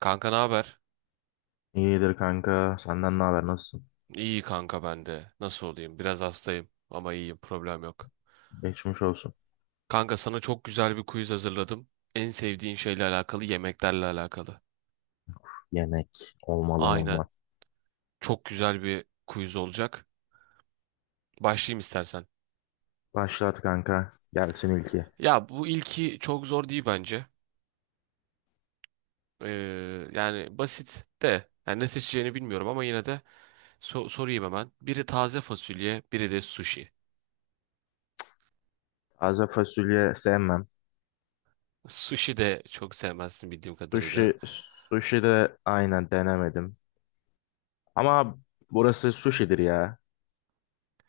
Kanka ne haber? İyidir kanka. Senden ne haber? Nasılsın? İyi kanka ben de. Nasıl olayım? Biraz hastayım ama iyiyim. Problem yok. Geçmiş olsun. Kanka sana çok güzel bir quiz hazırladım. En sevdiğin şeyle alakalı, yemeklerle alakalı. Yemek olmadan Aynen. olmaz. Çok güzel bir quiz olacak. Başlayayım istersen. Başlat kanka. Gelsin ilki. Ya bu ilki çok zor değil bence. Ee, Yani basit de. Yani ne seçeceğini bilmiyorum ama yine de sorayım hemen. Biri taze fasulye, biri de sushi. Taze fasulye sevmem. Sushi de çok sevmezsin bildiğim Sushi, kadarıyla. sushi de aynen denemedim. Ama burası sushi'dir ya.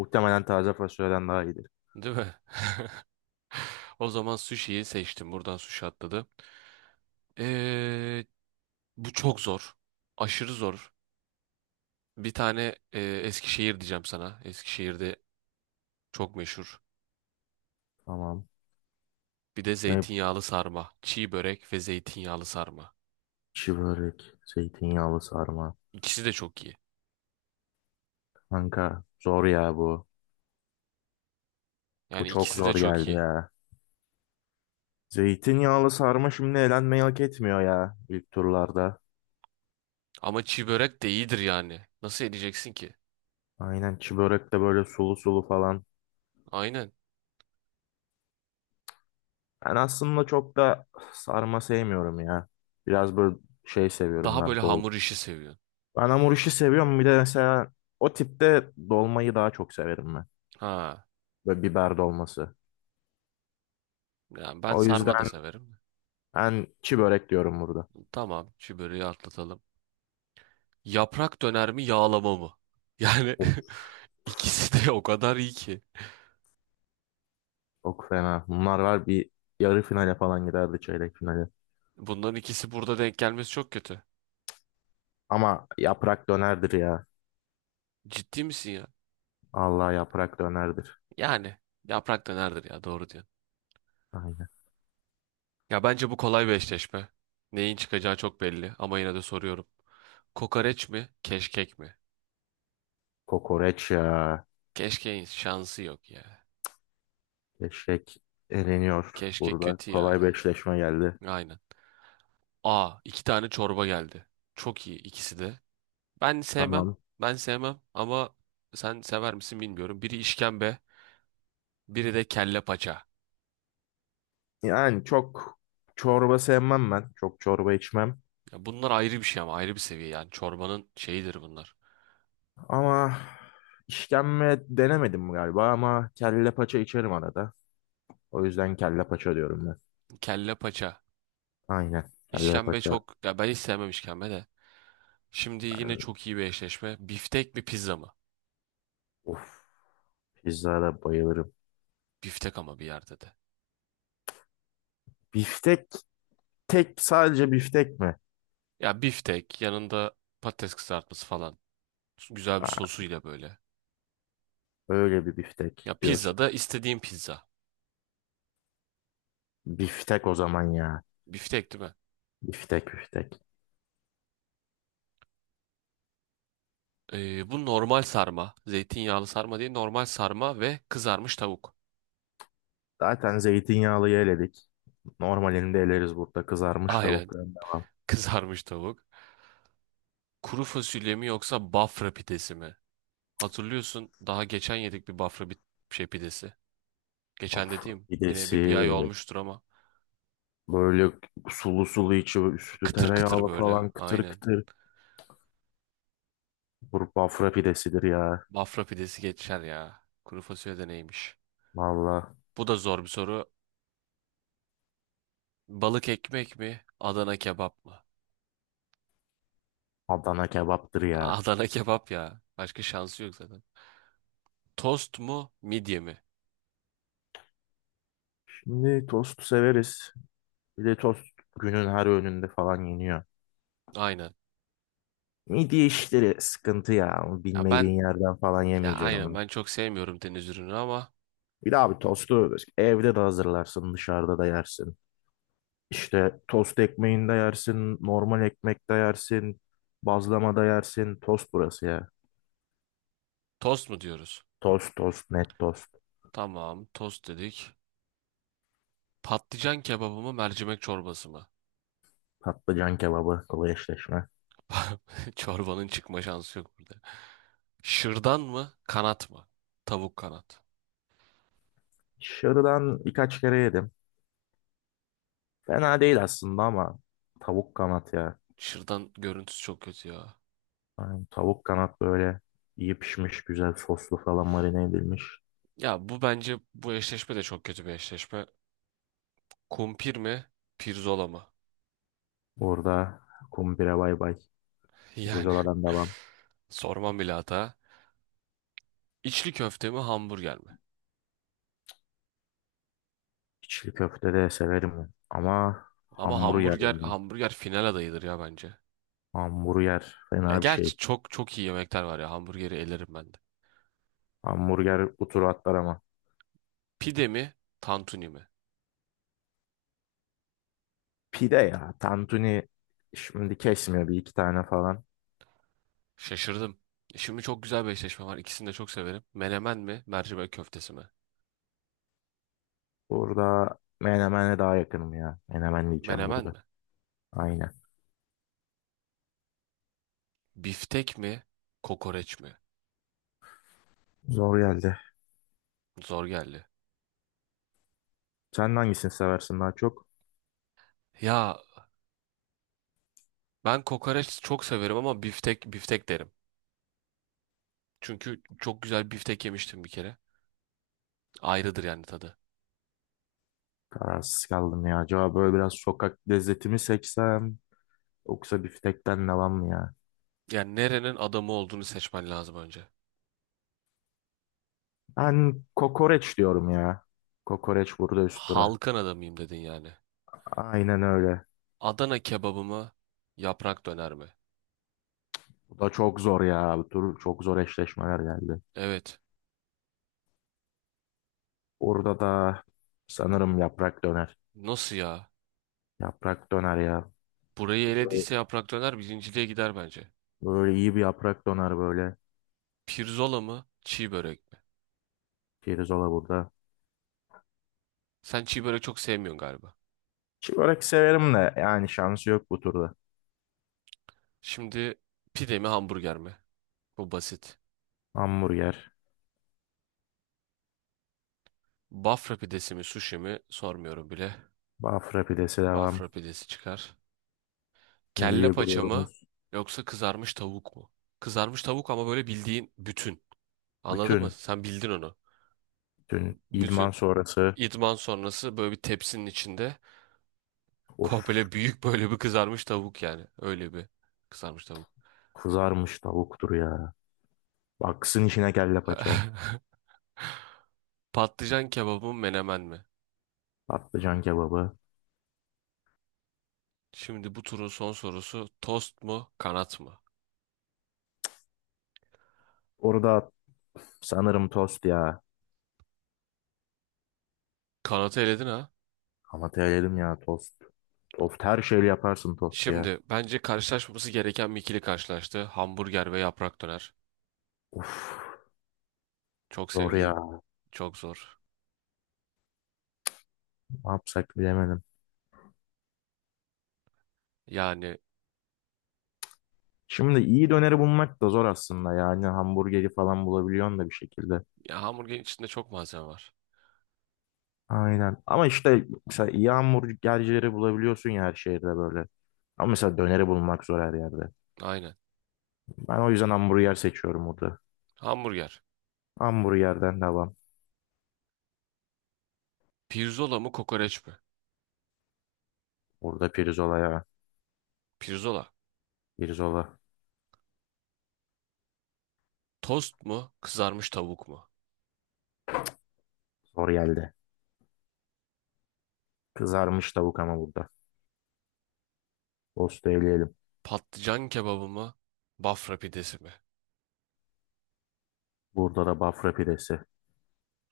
Muhtemelen taze fasulyeden daha iyidir. Değil mi? O zaman sushi'yi seçtim. Buradan sushi atladı. Ee, Bu çok zor. Aşırı zor. Bir tane Eskişehir diyeceğim sana. Eskişehir'de çok meşhur. Tamam. Bir de Ne? zeytinyağlı sarma. Çiğ börek ve zeytinyağlı sarma. Çiğ börek, zeytinyağlı sarma. İkisi de çok iyi. Kanka zor ya bu. Bu Yani çok ikisi de zor çok geldi iyi. ya. Zeytinyağlı sarma şimdi elenmeyi hak etmiyor ya ilk turlarda. Ama çiğ börek de iyidir yani. Nasıl edeceksin ki? Aynen çi börek de böyle sulu sulu falan. Aynen. Ben aslında çok da sarma sevmiyorum ya. Biraz böyle şey seviyorum Daha böyle ben dol. hamur işi seviyorsun. Ben hamur işi seviyorum, bir de mesela o tipte dolmayı daha çok severim ben. Ha. Böyle biber dolması. Yani ben O sarma da yüzden severim. ben çi börek diyorum burada. Tamam, çiğ böreği atlatalım. Yaprak döner mi, yağlama mı? Yani Of, İkisi de o kadar iyi ki. çok fena. Bunlar var, bir yarı finale falan giderdi, çeyrek finale. Bunların ikisi burada denk gelmesi çok kötü. Ama yaprak dönerdir ya. Ciddi misin ya? Allah yaprak dönerdir. Yani yaprak dönerdir ya doğru diyorsun. Aynen. Ya bence bu kolay bir eşleşme. Neyin çıkacağı çok belli ama yine de soruyorum. Kokoreç mi? Keşkek mi? Kokoreç ya. Keşkeğin şansı yok ya. Eşek eleniyor Keşkek burada. kötü ya. Kolay bir eşleşme geldi. Aynen. Aa iki tane çorba geldi. Çok iyi ikisi de. Ben sevmem. Tamam. Ben sevmem ama sen sever misin bilmiyorum. Biri işkembe, biri de kelle paça. Yani çok çorba sevmem ben. Çok çorba içmem. Ya bunlar ayrı bir şey ama ayrı bir seviye yani çorbanın şeyidir bunlar. Ama işkembe denemedim galiba ama kelle paça içerim arada. O yüzden kelle paça diyorum ben. Kelle paça. Aynen. Kelle İşkembe paça. çok ya ben hiç sevmem işkembe de. Şimdi yine çok iyi bir eşleşme. Biftek mi pizza mı? Of. Pizzada bayılırım. Biftek ama bir yerde de. Biftek tek, sadece biftek mi? Ya biftek yanında patates kızartması falan. Güzel bir Aa, sosuyla böyle. öyle bir Ya biftek pizza diyorsun. da istediğim pizza. Biftek o zaman ya. Biftek değil mi? Biftek. Bu normal sarma. Zeytinyağlı sarma değil normal sarma ve kızarmış tavuk. Zaten zeytinyağlıyı eledik. Normalinde eleriz burada, kızarmış Aynen tavukların devam. kızarmış tavuk. Kuru fasulye mi yoksa Bafra pidesi mi? Hatırlıyorsun daha geçen yedik bir Bafra bir şey pidesi. Geçen Of, dediğim yine pidesi bir ay olmuştur ama böyle sulu sulu, içi üstü kıtır kıtır tereyağlı böyle falan, kıtır aynen. kıtır. Bu bafra pidesidir ya. Bafra pidesi geçer ya. Kuru fasulye de neymiş? Valla Bu da zor bir soru. Balık ekmek mi? Adana kebap mı? Adana kebaptır ya. Adana kebap ya. Başka şansı yok zaten. Tost mu? Midye mi? Şimdi tost severiz. Bir de tost günün her öğününde falan yeniyor. Aynen. Midye işleri sıkıntı ya. Ya, Bilmediğin yerden falan ya yemeyeceksin aynen onu. ben çok sevmiyorum deniz ürünü ama Bir de abi tostu evde de hazırlarsın, dışarıda da yersin. İşte tost ekmeğinde yersin, normal ekmekte yersin, bazlamada yersin. Tost burası ya. tost mu diyoruz? Tost, net tost. Tamam tost dedik. Patlıcan kebabı mı mercimek çorbası mı? Patlıcan kebabı, kolay eşleşme. Çorbanın çıkma şansı yok burada. Şırdan mı? Kanat mı? Tavuk kanat. Şırdan birkaç kere yedim. Fena değil aslında ama tavuk kanat ya. Şırdan görüntüsü çok kötü ya. Yani tavuk kanat böyle iyi pişmiş, güzel soslu falan, marine edilmiş. Ya bu bence bu eşleşme de çok kötü bir eşleşme. Kumpir mi? Pirzola mı? Orada kumpire bay bay. Yani Pirzolardan devam. sormam bile hata. İçli köfte mi? Hamburger mi? İçli köfte de severim ben, ama Ama hamburger hamburger yani. hamburger final adayıdır ya bence. Hamburger Ya fena bir gerçi şey. çok çok iyi yemekler var ya. Hamburgeri elerim ben de. Hamburger bu turu atlar ama. Pide mi? Tantuni mi? Pide ya. Tantuni şimdi kesmiyor bir iki tane falan. Şaşırdım. Şimdi çok güzel bir eşleşme var. İkisini de çok severim. Menemen mi? Mercimek köftesi mi? Burada menemene daha yakınım ya. Menemen diyeceğim Menemen burada. mi? Aynen. Biftek mi? Kokoreç mi? Zor geldi. Zor geldi. Sen hangisini seversin daha çok? Ya ben kokoreç çok severim ama biftek biftek derim. Çünkü çok güzel biftek yemiştim bir kere. Ayrıdır yani tadı. Kararsız kaldım ya. Acaba böyle biraz sokak lezzeti mi seçsem? Yoksa biftekten devam mı ya? Yani nerenin adamı olduğunu seçmen lazım önce. Ben kokoreç diyorum ya. Kokoreç burada üst dura. Halkın adamıyım dedin yani. Aynen öyle. Adana kebabı mı? Yaprak döner mi? Bu da çok zor ya. Bu tur çok zor eşleşmeler geldi. Evet. Orada da sanırım yaprak döner. Nasıl ya? Yaprak döner ya. Burayı Böyle elediyse yaprak döner birinciliğe gider bence. İyi bir yaprak döner böyle. Pirzola mı? Çiğ börek mi? Pirzola burada. Sen çiğ börek çok sevmiyorsun galiba. Çiğörek severim de yani şansı yok bu turda. Şimdi pide mi hamburger mi? Bu basit. Hamburger, Bafra pidesi mi sushi mi sormuyorum bile. Bafra pidesi devam. Bafra pidesi çıkar. Kelle Milli paça mı gururumuz. yoksa kızarmış tavuk mu? Kızarmış tavuk ama böyle bildiğin bütün. Anladın mı? Bütün, Sen bildin onu. bütün idman Bütün. sonrası. İdman sonrası böyle bir tepsinin içinde Of, komple büyük böyle bir kızarmış tavuk yani. Öyle bir kızarmış tavuk. kızarmış tavuktur ya. Baksın içine kelle paça. Patlıcan kebabı mı menemen mi? Patlıcan kebabı. Şimdi bu turun son sorusu tost mu kanat mı? Orada sanırım tost ya. Kanatı eledin ha. Ama terim ya tost. Tost her şeyle yaparsın, tost ya. Şimdi bence karşılaşmaması gereken bir ikili karşılaştı. Hamburger ve yaprak döner. Of, Çok zor sevdiğim, ya. çok zor. Ne yapsak bilemedim. Yani Şimdi iyi döneri bulmak da zor aslında, yani hamburgeri falan bulabiliyorsun da bir şekilde. ya hamburgerin içinde çok malzeme var. Aynen. Ama işte mesela iyi hamburgercileri bulabiliyorsun ya her şehirde böyle. Ama mesela döneri bulmak zor her yerde. Aynen. Ben o yüzden hamburger seçiyorum burada. Hamburger. Hamburgerden devam. Pirzola mı kokoreç mi? Burada pirzola ya. Pirzola. Pirzola. Tost mu? Kızarmış tavuk mu? Zor geldi. Kızarmış tavuk ama burada. Tost eleyelim. Patlıcan kebabı mı? Bafra pidesi mi? Burada da bafra pidesi.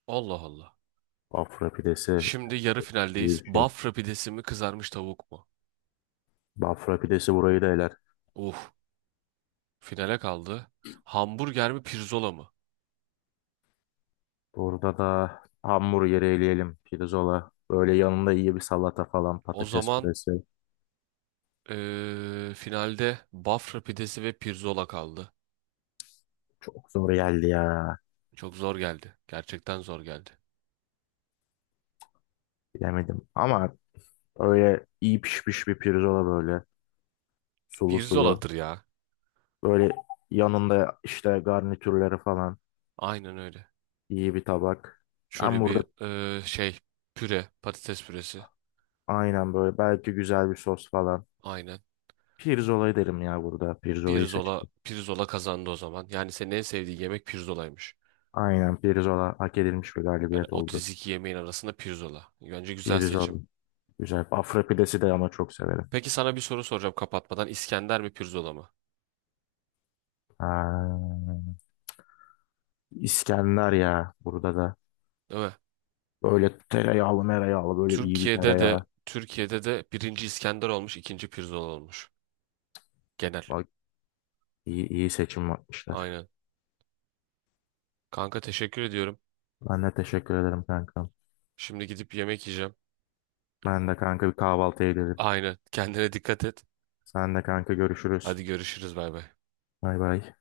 Allah Allah. Bafra pidesi Şimdi yarı İyi finaldeyiz. bir şey. Bafra pidesi mi kızarmış tavuk mu? Bafra pidesi burayı da eler. Uh. Finale kaldı. Hamburger mi pirzola mı? Burada da hamburgeri eleyelim. Pirzola. Böyle yanında iyi bir salata falan. O Patates zaman püresi. Finalde Bafra pidesi ve pirzola kaldı. Çok zor geldi ya. Çok zor geldi. Gerçekten zor geldi. Bilemedim. Ama öyle iyi pişmiş bir pirzola böyle. Sulu sulu. Pirzoladır ya. Böyle yanında işte garnitürleri falan. Aynen öyle. İyi bir tabak. Ben Şöyle burada bir püre, patates püresi. aynen böyle belki güzel bir sos falan. Aynen. Pirzola derim ya burada. Pirzolayı Pirzola, seçerim. pirzola kazandı o zaman. Yani senin en sevdiğin yemek pirzolaymış. Aynen, pirzola hak edilmiş bir Yani galibiyet oldu. 32 yemeğin arasında pirzola. Bence güzel Pirzola. seçim. Güzel. Afra pidesi de ama çok severim. Peki sana bir soru soracağım kapatmadan. İskender mi pirzola mı? Ha, İskender ya burada da. Değil mi? Böyle tereyağlı mereyağlı, böyle iyi bir Türkiye'de tereyağı. de Türkiye'de de birinci İskender olmuş, ikinci pirzola olmuş. Genel. Bak, iyi, iyi seçim yapmışlar. Aynen. Kanka teşekkür ediyorum. Ben de teşekkür ederim kankam. Şimdi gidip yemek yiyeceğim. Ben de kanka, bir kahvaltıya gidelim. Aynen. Kendine dikkat et. Sen de kanka, görüşürüz. Hadi görüşürüz bay bay. Bay bay.